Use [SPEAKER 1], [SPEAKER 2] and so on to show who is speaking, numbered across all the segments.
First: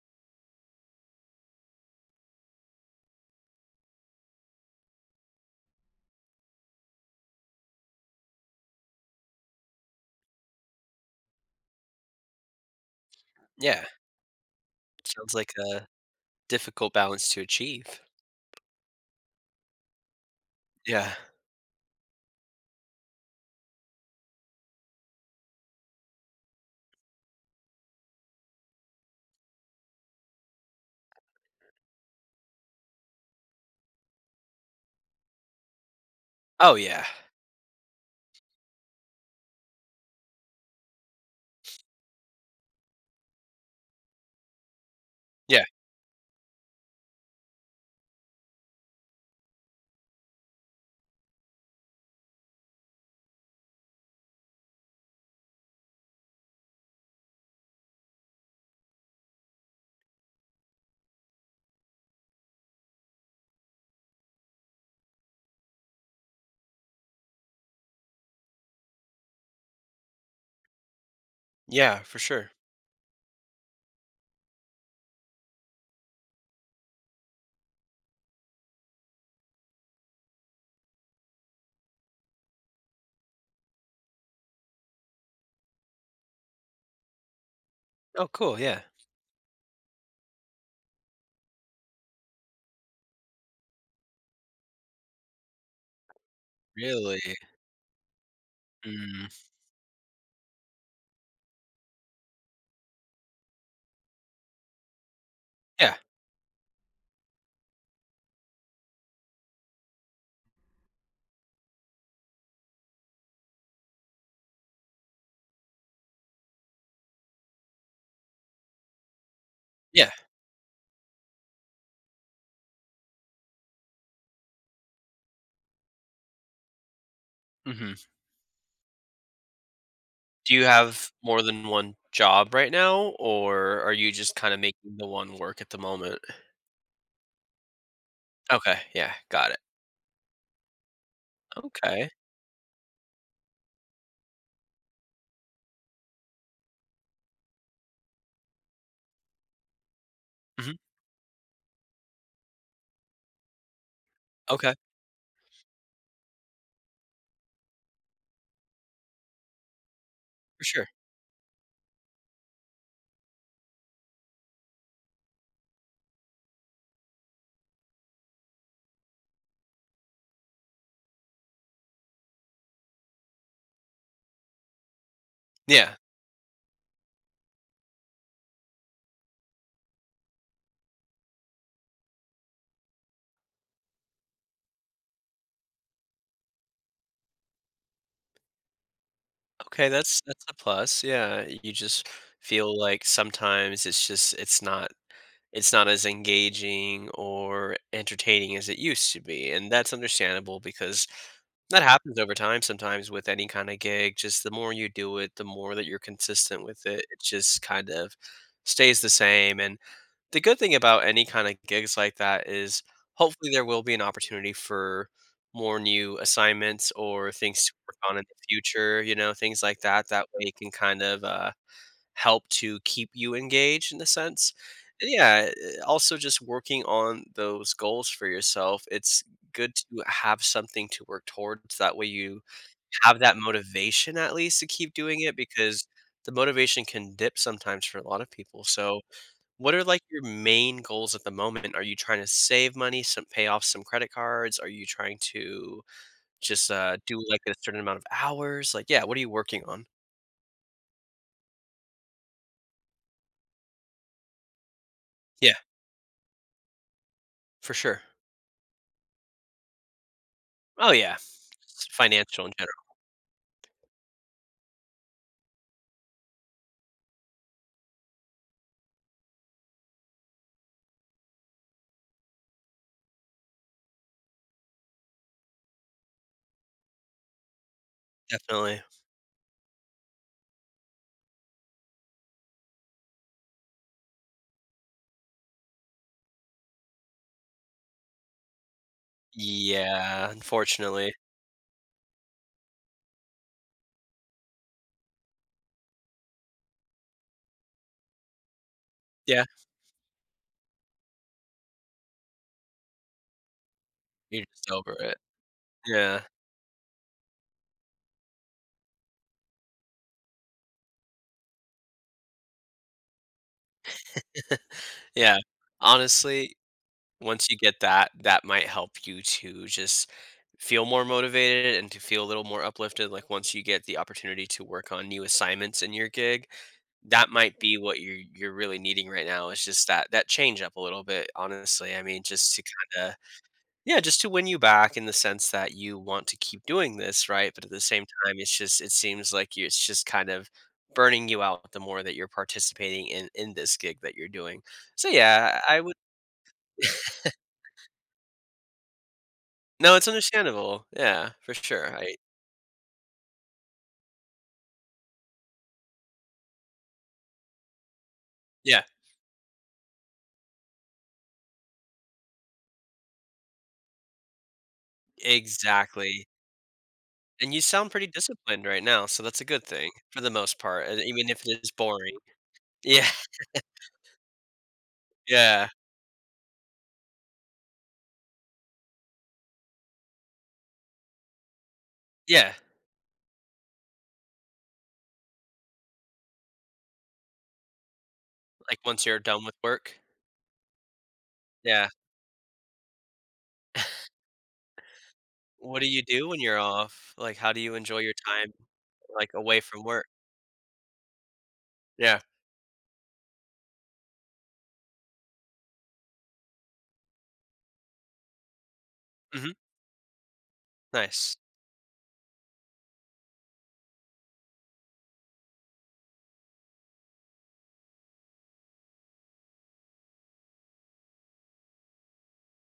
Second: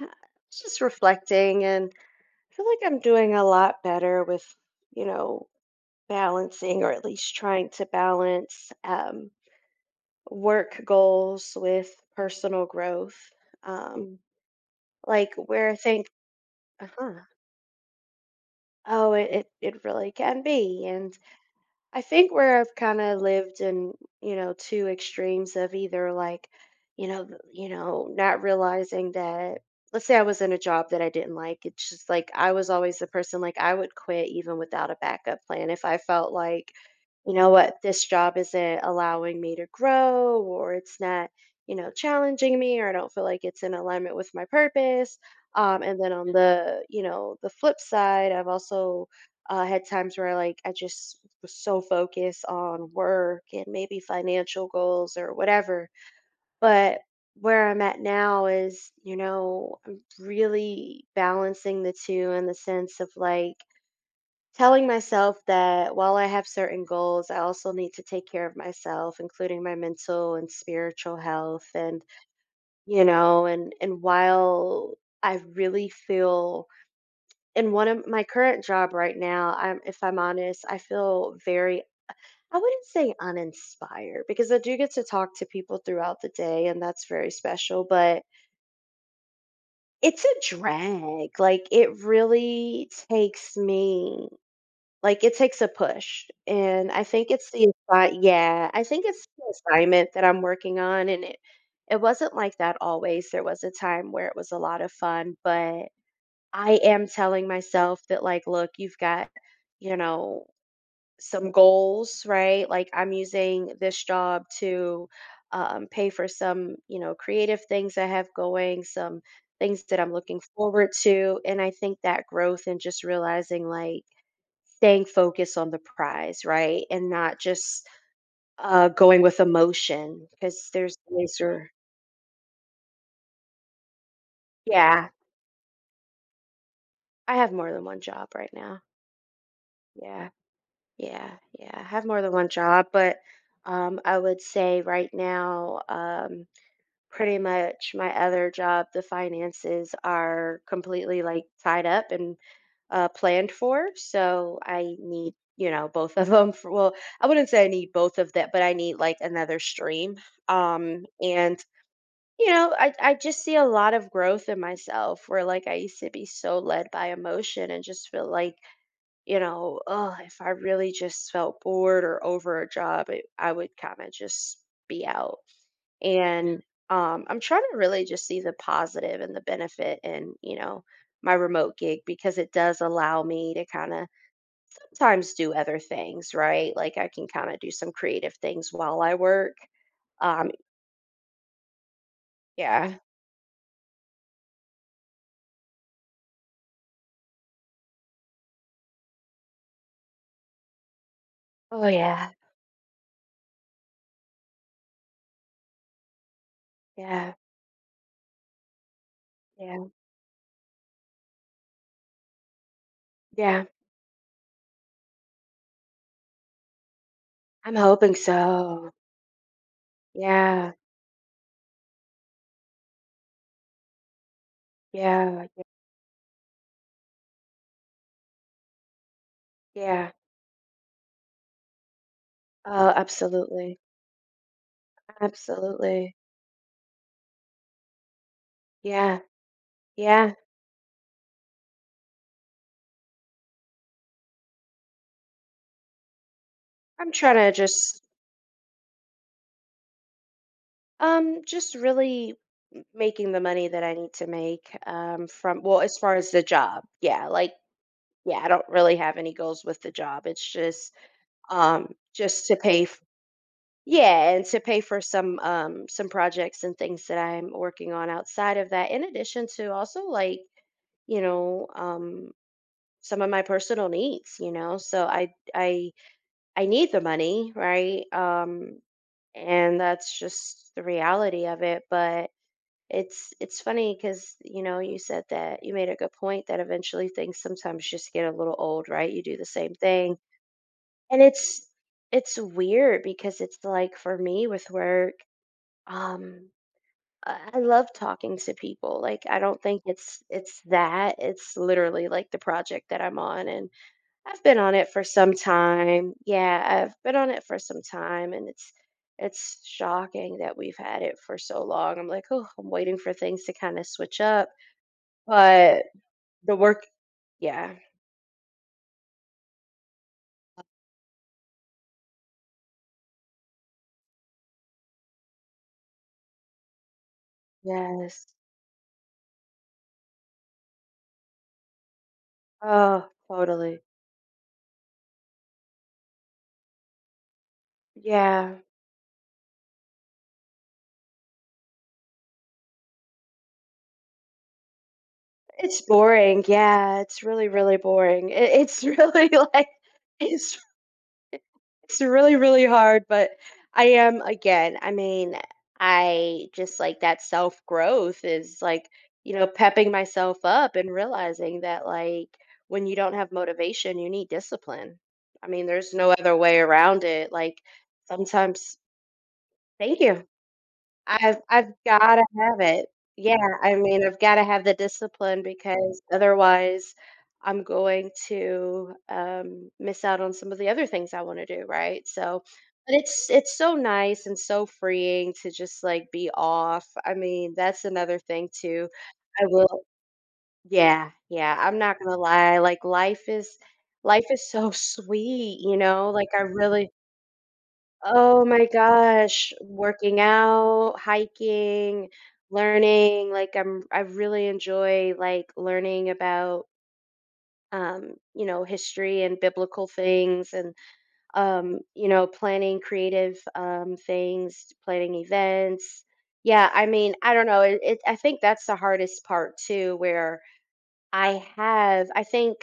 [SPEAKER 1] I was just reflecting and I feel like I'm doing a lot better with, you know, balancing or at least trying to balance work goals with personal growth.
[SPEAKER 2] Yeah,
[SPEAKER 1] Um,
[SPEAKER 2] sounds
[SPEAKER 1] like
[SPEAKER 2] like
[SPEAKER 1] where I
[SPEAKER 2] a
[SPEAKER 1] think,
[SPEAKER 2] difficult
[SPEAKER 1] uh-huh,
[SPEAKER 2] balance to achieve.
[SPEAKER 1] oh, It really can be.
[SPEAKER 2] Yeah.
[SPEAKER 1] And I think where I've kind of lived in, you know, two extremes of either like, you know, not realizing that, let's say, I was in a job that I didn't like. It's just like I was always the person like I would quit even without a backup plan if I felt like,
[SPEAKER 2] Oh, yeah.
[SPEAKER 1] you know what, this job isn't allowing me to grow, or it's not, you know, challenging me, or I don't feel like it's in alignment with my purpose.
[SPEAKER 2] Yeah,
[SPEAKER 1] And then on the, you know, the flip side, I've also I had times where like I just was so focused on work and maybe financial goals or whatever. But where I'm at now is, you know, I'm really balancing the two in the sense of like telling myself that while I have certain goals, I also need to take care of myself, including my mental and spiritual health,
[SPEAKER 2] yeah,
[SPEAKER 1] and,
[SPEAKER 2] for sure.
[SPEAKER 1] you know, and while I really feel in one of my current job right now, I'm, if I'm honest, I feel very, I wouldn't say uninspired because I do get to talk to people throughout the day and that's very special, but
[SPEAKER 2] Oh, cool, yeah.
[SPEAKER 1] it's a drag. Like it really takes me, like it takes a push. And I
[SPEAKER 2] Really?
[SPEAKER 1] think it's the yeah, I think it's
[SPEAKER 2] Mm,
[SPEAKER 1] the assignment that I'm working on, and it wasn't like that always. There was a time where it was a lot of fun, but
[SPEAKER 2] yeah,
[SPEAKER 1] I am telling myself that, like, look, you've got, you know, some goals, right? Like, I'm using this job to pay for some, you know, creative things I have going, some things that
[SPEAKER 2] yeah,
[SPEAKER 1] I'm looking forward to. And I think that growth and just realizing, like, staying focused on the prize, right? And not just
[SPEAKER 2] mhm.
[SPEAKER 1] going with emotion,
[SPEAKER 2] Do you
[SPEAKER 1] because there's
[SPEAKER 2] have
[SPEAKER 1] days
[SPEAKER 2] more than
[SPEAKER 1] where,
[SPEAKER 2] 1 job right now, or are you just kinda making the
[SPEAKER 1] yeah,
[SPEAKER 2] 1 work at the moment?
[SPEAKER 1] I have more than one job right
[SPEAKER 2] Okay,
[SPEAKER 1] now.
[SPEAKER 2] yeah, got it.
[SPEAKER 1] Yeah. Yeah, yeah. I have
[SPEAKER 2] Okay.
[SPEAKER 1] more than one job, but I would say right now, pretty much my other job, the finances are
[SPEAKER 2] Mhm,
[SPEAKER 1] completely like tied up and planned for. So
[SPEAKER 2] okay,
[SPEAKER 1] I need, you know, both of them. For, well, I wouldn't say I need both of that, but I need like another stream.
[SPEAKER 2] for sure.
[SPEAKER 1] And You know, I just see a lot of growth in myself where like I used to be so led by emotion and just feel like, you know, oh, if I really just felt bored or over a job, it, I would kind of just be out.
[SPEAKER 2] Yeah.
[SPEAKER 1] And I'm trying to really just see the positive and the benefit in, you know, my remote gig, because it does allow me to kind of sometimes do other things, right? Like I can kind of do some creative things while I work.
[SPEAKER 2] Okay, that's
[SPEAKER 1] Um,
[SPEAKER 2] a plus, yeah, you just feel
[SPEAKER 1] yeah.
[SPEAKER 2] like sometimes it's just it's not as engaging or entertaining as it used to be. And that's understandable because that
[SPEAKER 1] Oh,
[SPEAKER 2] happens
[SPEAKER 1] yeah.
[SPEAKER 2] over time sometimes with any kind of gig. Just the more you do it, the more that you're consistent with it, it
[SPEAKER 1] Yeah.
[SPEAKER 2] just kind of stays the same. And
[SPEAKER 1] Yeah.
[SPEAKER 2] the good thing about any kind of gigs like that is hopefully there
[SPEAKER 1] Yeah.
[SPEAKER 2] will be an opportunity for more new assignments or things to
[SPEAKER 1] I'm
[SPEAKER 2] work
[SPEAKER 1] hoping
[SPEAKER 2] on in the
[SPEAKER 1] so.
[SPEAKER 2] future, you know, things like that. That way you can
[SPEAKER 1] Yeah.
[SPEAKER 2] kind of help to keep you engaged in a sense. And
[SPEAKER 1] Yeah.
[SPEAKER 2] yeah, also just working on those goals for yourself. It's good to
[SPEAKER 1] Yeah.
[SPEAKER 2] have something to work towards. That way you
[SPEAKER 1] Oh,
[SPEAKER 2] have that
[SPEAKER 1] absolutely.
[SPEAKER 2] motivation at least to keep doing it because
[SPEAKER 1] Absolutely.
[SPEAKER 2] the motivation can dip sometimes for a lot of people. So,
[SPEAKER 1] Yeah.
[SPEAKER 2] what are like your
[SPEAKER 1] Yeah.
[SPEAKER 2] main goals at the moment? Are you trying to save money, some pay off some credit cards? Are you trying to just
[SPEAKER 1] I'm
[SPEAKER 2] do
[SPEAKER 1] trying
[SPEAKER 2] like
[SPEAKER 1] to
[SPEAKER 2] a certain amount of hours? Like, yeah, what are you working on?
[SPEAKER 1] just really making the money that I need to make, um,
[SPEAKER 2] Yeah,
[SPEAKER 1] from, well, as far as the job. Yeah, like,
[SPEAKER 2] for sure.
[SPEAKER 1] yeah, I don't really have any goals with the job. It's
[SPEAKER 2] Oh, yeah. It's
[SPEAKER 1] um
[SPEAKER 2] financial
[SPEAKER 1] just
[SPEAKER 2] in
[SPEAKER 1] to
[SPEAKER 2] general,
[SPEAKER 1] yeah, and to pay for some, um, some projects and things that I'm working on outside of that, in addition to also like, you know, some of my personal needs, you know, so I, I need the money, right?
[SPEAKER 2] definitely.
[SPEAKER 1] And that's just the reality of it. But it's funny because, you know, you said that, you made a good point, that eventually things sometimes just get a little old, right? You do the same thing,
[SPEAKER 2] Yeah, unfortunately.
[SPEAKER 1] and it's weird because it's like, for me, with work, um I love talking to people. Like, I
[SPEAKER 2] Yeah,
[SPEAKER 1] don't think it's that, it's literally like the project that I'm on. And I've
[SPEAKER 2] you're
[SPEAKER 1] been
[SPEAKER 2] just
[SPEAKER 1] on it
[SPEAKER 2] over
[SPEAKER 1] for
[SPEAKER 2] it.
[SPEAKER 1] some time.
[SPEAKER 2] Yeah,
[SPEAKER 1] Yeah, I've been on it for some time, and it's shocking that we've had it for so long. I'm like, "Oh, I'm waiting for things to kind of switch up."
[SPEAKER 2] yeah.
[SPEAKER 1] But
[SPEAKER 2] Honestly,
[SPEAKER 1] the work,
[SPEAKER 2] once you
[SPEAKER 1] yeah.
[SPEAKER 2] get that, that might help you to just feel more motivated and to feel a little more uplifted, like, once you get the opportunity to work on new assignments in your gig, that might be what you're
[SPEAKER 1] Yes.
[SPEAKER 2] you're really needing right now is just that that change up a little bit, honestly. I mean, just to
[SPEAKER 1] Oh,
[SPEAKER 2] kinda.
[SPEAKER 1] totally.
[SPEAKER 2] Yeah, just to win you back in the sense that you want to keep doing this, right? But at the same time, it's
[SPEAKER 1] Yeah.
[SPEAKER 2] just it seems like you, it's just kind of burning you out the more that you're participating in this gig that you're doing. So yeah, I
[SPEAKER 1] It's
[SPEAKER 2] would.
[SPEAKER 1] boring. Yeah, it's really, really boring. It, it's really like
[SPEAKER 2] No, it's
[SPEAKER 1] it's
[SPEAKER 2] understandable. Yeah, for sure.
[SPEAKER 1] It's
[SPEAKER 2] I
[SPEAKER 1] really, really hard. But I am, again, I mean, I just like that self growth is
[SPEAKER 2] yeah,
[SPEAKER 1] like, you know, pepping myself up and realizing that, like, when you don't have motivation, you need discipline. I mean, there's no
[SPEAKER 2] exactly.
[SPEAKER 1] other way around it.
[SPEAKER 2] And you
[SPEAKER 1] Like,
[SPEAKER 2] sound pretty disciplined
[SPEAKER 1] sometimes,
[SPEAKER 2] right now, so that's a good thing
[SPEAKER 1] thank
[SPEAKER 2] for
[SPEAKER 1] you.
[SPEAKER 2] the most part, and even
[SPEAKER 1] I've
[SPEAKER 2] if it is
[SPEAKER 1] I've
[SPEAKER 2] boring.
[SPEAKER 1] gotta have it.
[SPEAKER 2] Yeah,
[SPEAKER 1] Yeah, I mean, I've gotta have the discipline
[SPEAKER 2] yeah,
[SPEAKER 1] because otherwise I'm going to, miss out on some of the other things I wanna do, right? So,
[SPEAKER 2] yeah.
[SPEAKER 1] but it's so nice and so freeing to just, like, be off. I mean, that's another thing
[SPEAKER 2] Like
[SPEAKER 1] too.
[SPEAKER 2] once you're done
[SPEAKER 1] I
[SPEAKER 2] with
[SPEAKER 1] will,
[SPEAKER 2] work.
[SPEAKER 1] yeah, yeah, I'm
[SPEAKER 2] Yeah.
[SPEAKER 1] not gonna lie, like, life is so sweet, you
[SPEAKER 2] What do you
[SPEAKER 1] know?
[SPEAKER 2] do
[SPEAKER 1] Like,
[SPEAKER 2] when
[SPEAKER 1] I
[SPEAKER 2] you're
[SPEAKER 1] really,
[SPEAKER 2] off? Like, how do you enjoy your
[SPEAKER 1] oh
[SPEAKER 2] time,
[SPEAKER 1] my
[SPEAKER 2] like,
[SPEAKER 1] gosh,
[SPEAKER 2] away from work?
[SPEAKER 1] working out, hiking,
[SPEAKER 2] Yeah.
[SPEAKER 1] learning, like I really enjoy like learning about, you know, history and
[SPEAKER 2] Mhm.
[SPEAKER 1] biblical things and,
[SPEAKER 2] Nice.
[SPEAKER 1] you know, planning creative, um, things, planning events. Yeah, I mean, I don't know. It I think that's the hardest part too, where I think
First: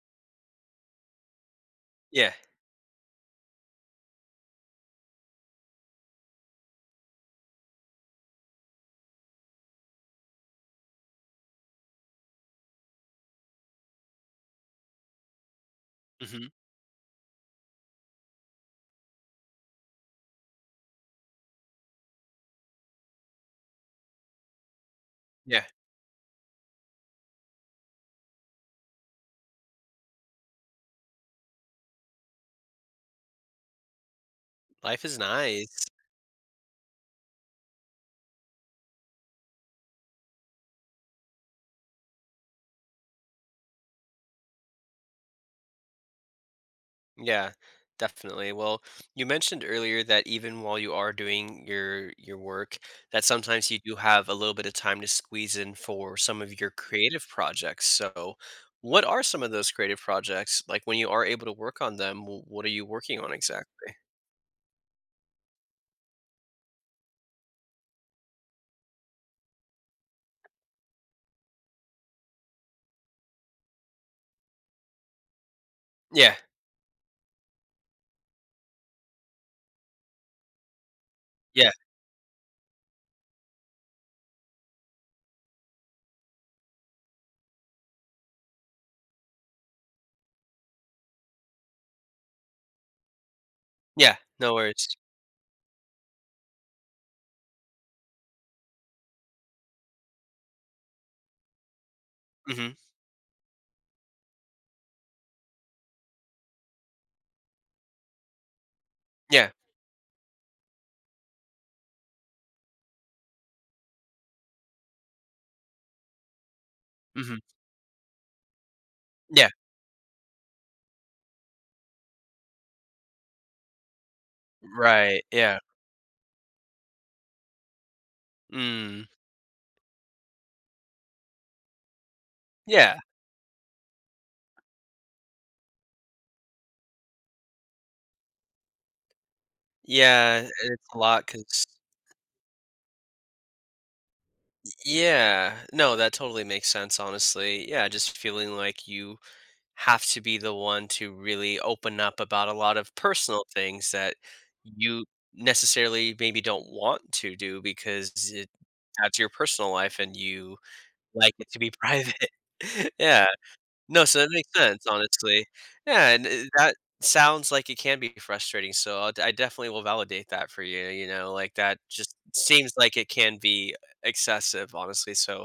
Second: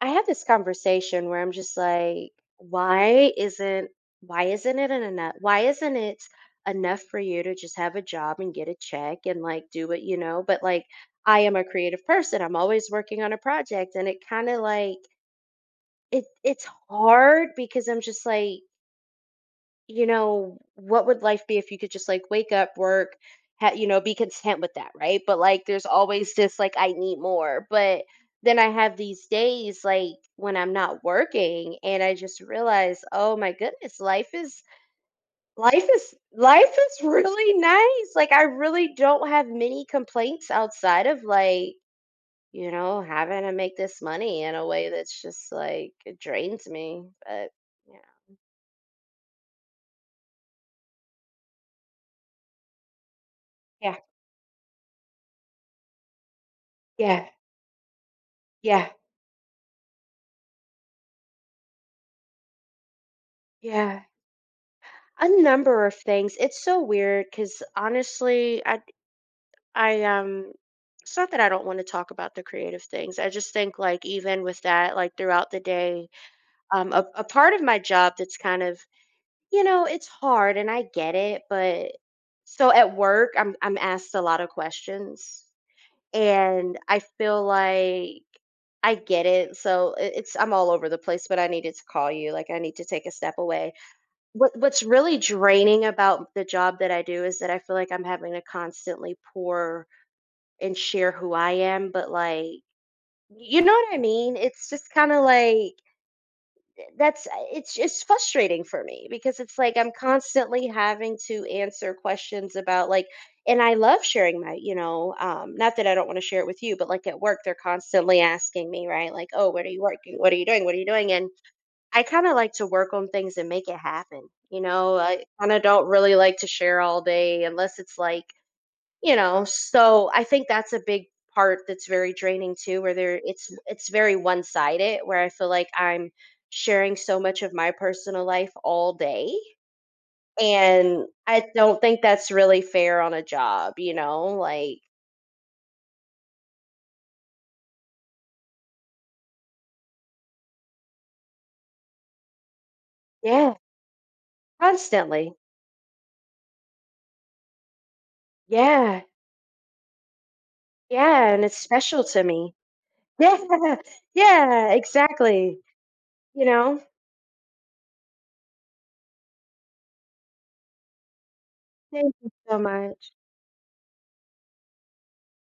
[SPEAKER 1] I had this conversation where I'm just like,
[SPEAKER 2] Yeah.
[SPEAKER 1] why isn't why isn't it enough? Why isn't it enough for you to just have a job and get a check and like do what you know? But like, I am a creative person. I'm always working on a project, and it kind of like, it
[SPEAKER 2] Mhm.
[SPEAKER 1] it's hard because I'm just like, you know, what would life be if you could just like wake up, work, you know, be content with that, right? But
[SPEAKER 2] Yeah.
[SPEAKER 1] like, there's always this like, I need more. But then I have these days like when I'm not working and I just realize, oh my goodness,
[SPEAKER 2] Life is nice.
[SPEAKER 1] life is really nice. Like I really don't have many complaints outside of, like, you know, having to make this money in a way that's just like it drains me. But
[SPEAKER 2] Yeah,
[SPEAKER 1] yeah.
[SPEAKER 2] definitely. Well, you mentioned earlier that even while you are doing your work, that sometimes you do
[SPEAKER 1] Yeah.
[SPEAKER 2] have a little bit of time to squeeze in for some of your creative
[SPEAKER 1] Yeah.
[SPEAKER 2] projects. So,
[SPEAKER 1] Yeah.
[SPEAKER 2] what are some of those creative projects? Like, when you are able to work on them, w what are you working on exactly?
[SPEAKER 1] Yeah. A number of things. It's so weird because, honestly, I it's not that I don't want to talk about the creative things. I just think, like, even with that, like throughout the day,
[SPEAKER 2] Yeah.
[SPEAKER 1] um, a part of my job that's kind of, you know, it's hard, and I get it.
[SPEAKER 2] Yeah.
[SPEAKER 1] But so at work, I'm asked a lot of questions, and I feel like I get it. So it's, I'm all over the place, but I needed to call you. Like, I need to take a step away.
[SPEAKER 2] Yeah.
[SPEAKER 1] what
[SPEAKER 2] No
[SPEAKER 1] what's
[SPEAKER 2] worries.
[SPEAKER 1] really draining about the job that I do is that I feel like I'm having to constantly pour and share who I am. But, like,
[SPEAKER 2] Mhm.
[SPEAKER 1] you know what I mean? It's just kinda like that's, it's frustrating for me, because
[SPEAKER 2] Yeah.
[SPEAKER 1] it's like I'm constantly having to answer questions about, like, and I love sharing my, you know, not that I don't wanna share it with you, but, like, at
[SPEAKER 2] Mhm.
[SPEAKER 1] work, they're constantly asking me, right? Like,
[SPEAKER 2] Yeah.
[SPEAKER 1] "Oh, what are you working? What are you doing? What are you doing?" And I kinda like to work on things and make it happen, you know,
[SPEAKER 2] Right,
[SPEAKER 1] I
[SPEAKER 2] yeah.
[SPEAKER 1] kinda don't really like to share all day unless it's like,
[SPEAKER 2] Mm.
[SPEAKER 1] you know. So I think that's a big part that's very draining too, where
[SPEAKER 2] Yeah.
[SPEAKER 1] there it's very one-sided, where I feel like I'm sharing so much of my personal life all day,
[SPEAKER 2] Yeah, and it's a
[SPEAKER 1] and
[SPEAKER 2] lot,
[SPEAKER 1] I
[SPEAKER 2] cause.
[SPEAKER 1] don't think that's really fair on a job, you know, like
[SPEAKER 2] Yeah. No, that totally makes sense, honestly. Yeah, just feeling like you have to be the one to really open up about a lot of personal
[SPEAKER 1] yeah,
[SPEAKER 2] things that you
[SPEAKER 1] constantly.
[SPEAKER 2] necessarily maybe don't want to do because it
[SPEAKER 1] Yeah,
[SPEAKER 2] that's your personal life and you
[SPEAKER 1] yeah,
[SPEAKER 2] like
[SPEAKER 1] and
[SPEAKER 2] it to
[SPEAKER 1] it's
[SPEAKER 2] be
[SPEAKER 1] special to
[SPEAKER 2] private.
[SPEAKER 1] me.
[SPEAKER 2] Yeah.
[SPEAKER 1] Yeah,
[SPEAKER 2] No, so that makes
[SPEAKER 1] yeah,
[SPEAKER 2] sense, honestly.
[SPEAKER 1] exactly,
[SPEAKER 2] Yeah, and,
[SPEAKER 1] you
[SPEAKER 2] that
[SPEAKER 1] know?
[SPEAKER 2] sounds like it can be frustrating, so I'll I definitely will validate that for you, you know, like, that just
[SPEAKER 1] Thank you so
[SPEAKER 2] seems like it
[SPEAKER 1] much.
[SPEAKER 2] can be excessive, honestly, so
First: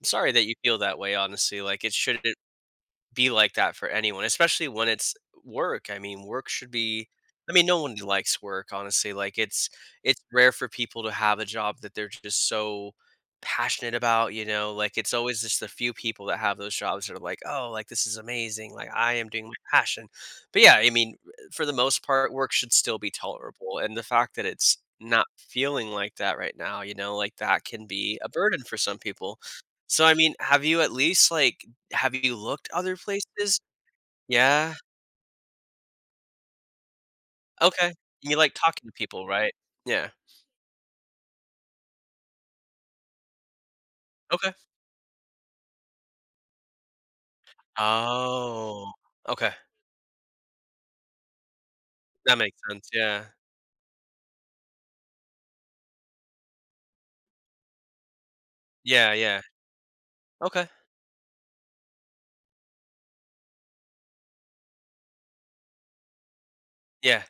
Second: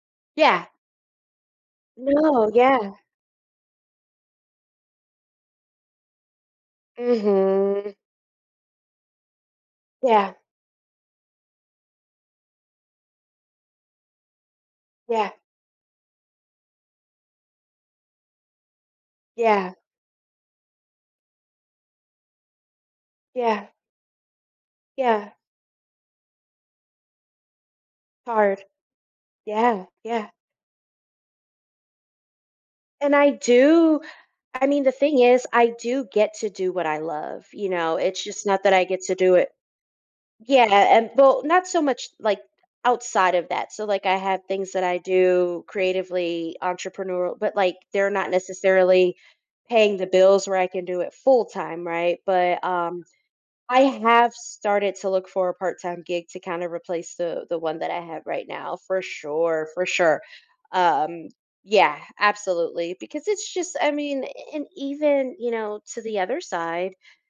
[SPEAKER 2] I'm sorry that you
[SPEAKER 1] Yeah.
[SPEAKER 2] feel that way, honestly, like, it shouldn't
[SPEAKER 1] No, yeah.
[SPEAKER 2] be like that for anyone, especially when it's work. I mean, work should be. I mean, no
[SPEAKER 1] Mhm.
[SPEAKER 2] one likes work, honestly. Like it's
[SPEAKER 1] Yeah,
[SPEAKER 2] rare for people to have a job that they're just so passionate about, you know? Like it's
[SPEAKER 1] yeah,
[SPEAKER 2] always just the few people that have those jobs that are like, "Oh, like this is amazing. Like I am doing my
[SPEAKER 1] yeah,
[SPEAKER 2] passion." But yeah, I mean, for the most part, work should still be
[SPEAKER 1] yeah,
[SPEAKER 2] tolerable. And the fact that it's not
[SPEAKER 1] yeah.
[SPEAKER 2] feeling like that right now, you know, like that can be a
[SPEAKER 1] It's
[SPEAKER 2] burden
[SPEAKER 1] hard.
[SPEAKER 2] for some people.
[SPEAKER 1] Yeah,
[SPEAKER 2] So I
[SPEAKER 1] yeah.
[SPEAKER 2] mean, have you at least like have you looked other
[SPEAKER 1] And I
[SPEAKER 2] places?
[SPEAKER 1] do, I
[SPEAKER 2] Yeah,
[SPEAKER 1] mean, the thing is, I do get to do what I love, you
[SPEAKER 2] okay.
[SPEAKER 1] know? It's
[SPEAKER 2] You
[SPEAKER 1] just
[SPEAKER 2] like
[SPEAKER 1] not that I
[SPEAKER 2] talking to
[SPEAKER 1] get to
[SPEAKER 2] people,
[SPEAKER 1] do it,
[SPEAKER 2] right? Yeah,
[SPEAKER 1] yeah, and, well, not so much, like, outside of that. So, like, I have
[SPEAKER 2] okay.
[SPEAKER 1] things that I do creatively, entrepreneurial, but, like, they're not
[SPEAKER 2] Oh,
[SPEAKER 1] necessarily
[SPEAKER 2] okay.
[SPEAKER 1] paying the bills where I can do it full time, right?
[SPEAKER 2] That makes sense, yeah.
[SPEAKER 1] I have started to look for a part-time gig to kind of replace the one that I have right now, for
[SPEAKER 2] Yeah, yeah.
[SPEAKER 1] sure, for sure.
[SPEAKER 2] Okay.
[SPEAKER 1] Um yeah, absolutely, because it's just, I mean, and even, you know, to the other side,
[SPEAKER 2] Yeah.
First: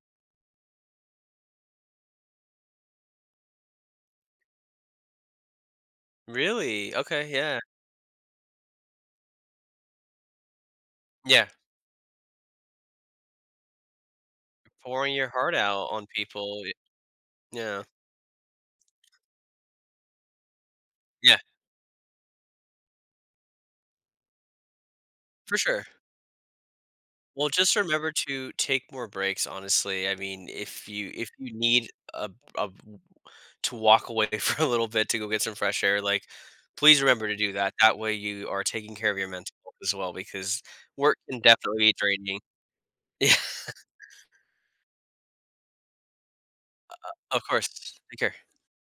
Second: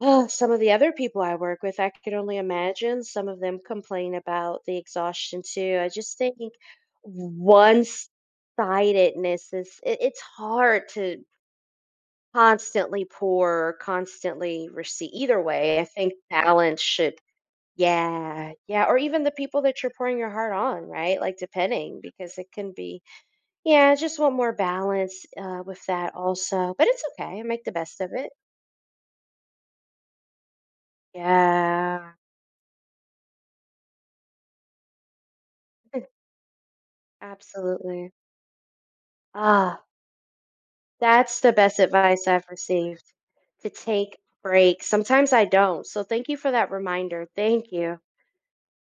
[SPEAKER 1] oh, some of the other people I work with, I could only imagine some of them complain about the exhaustion too. I just think
[SPEAKER 2] Really? Okay, yeah.
[SPEAKER 1] one-sidedness is, it's hard to
[SPEAKER 2] Yeah,
[SPEAKER 1] constantly pour, constantly receive.
[SPEAKER 2] pouring your
[SPEAKER 1] Either
[SPEAKER 2] heart
[SPEAKER 1] way, I
[SPEAKER 2] out on
[SPEAKER 1] think
[SPEAKER 2] people, y
[SPEAKER 1] balance should,
[SPEAKER 2] yeah.
[SPEAKER 1] yeah, yeah, or even the people that you're pouring your heart on, right?
[SPEAKER 2] Yeah,
[SPEAKER 1] Like, depending, because it can be, yeah, just want more balance,
[SPEAKER 2] for
[SPEAKER 1] with
[SPEAKER 2] sure.
[SPEAKER 1] that also. But it's okay,
[SPEAKER 2] Well,
[SPEAKER 1] make the
[SPEAKER 2] just
[SPEAKER 1] best of
[SPEAKER 2] remember
[SPEAKER 1] it.
[SPEAKER 2] to take more breaks, honestly. I mean, if you need
[SPEAKER 1] Yeah,
[SPEAKER 2] a a to walk away for a little bit to go get some fresh air, like, please remember to do that. That
[SPEAKER 1] absolutely.
[SPEAKER 2] way you are taking care of your mental health
[SPEAKER 1] Ah,
[SPEAKER 2] as well because work can
[SPEAKER 1] that's the best
[SPEAKER 2] definitely be
[SPEAKER 1] advice
[SPEAKER 2] draining.
[SPEAKER 1] I've received,
[SPEAKER 2] Yeah,
[SPEAKER 1] to take breaks. Sometimes I don't. So thank you for that reminder.
[SPEAKER 2] of course.
[SPEAKER 1] Thank you.
[SPEAKER 2] Take care.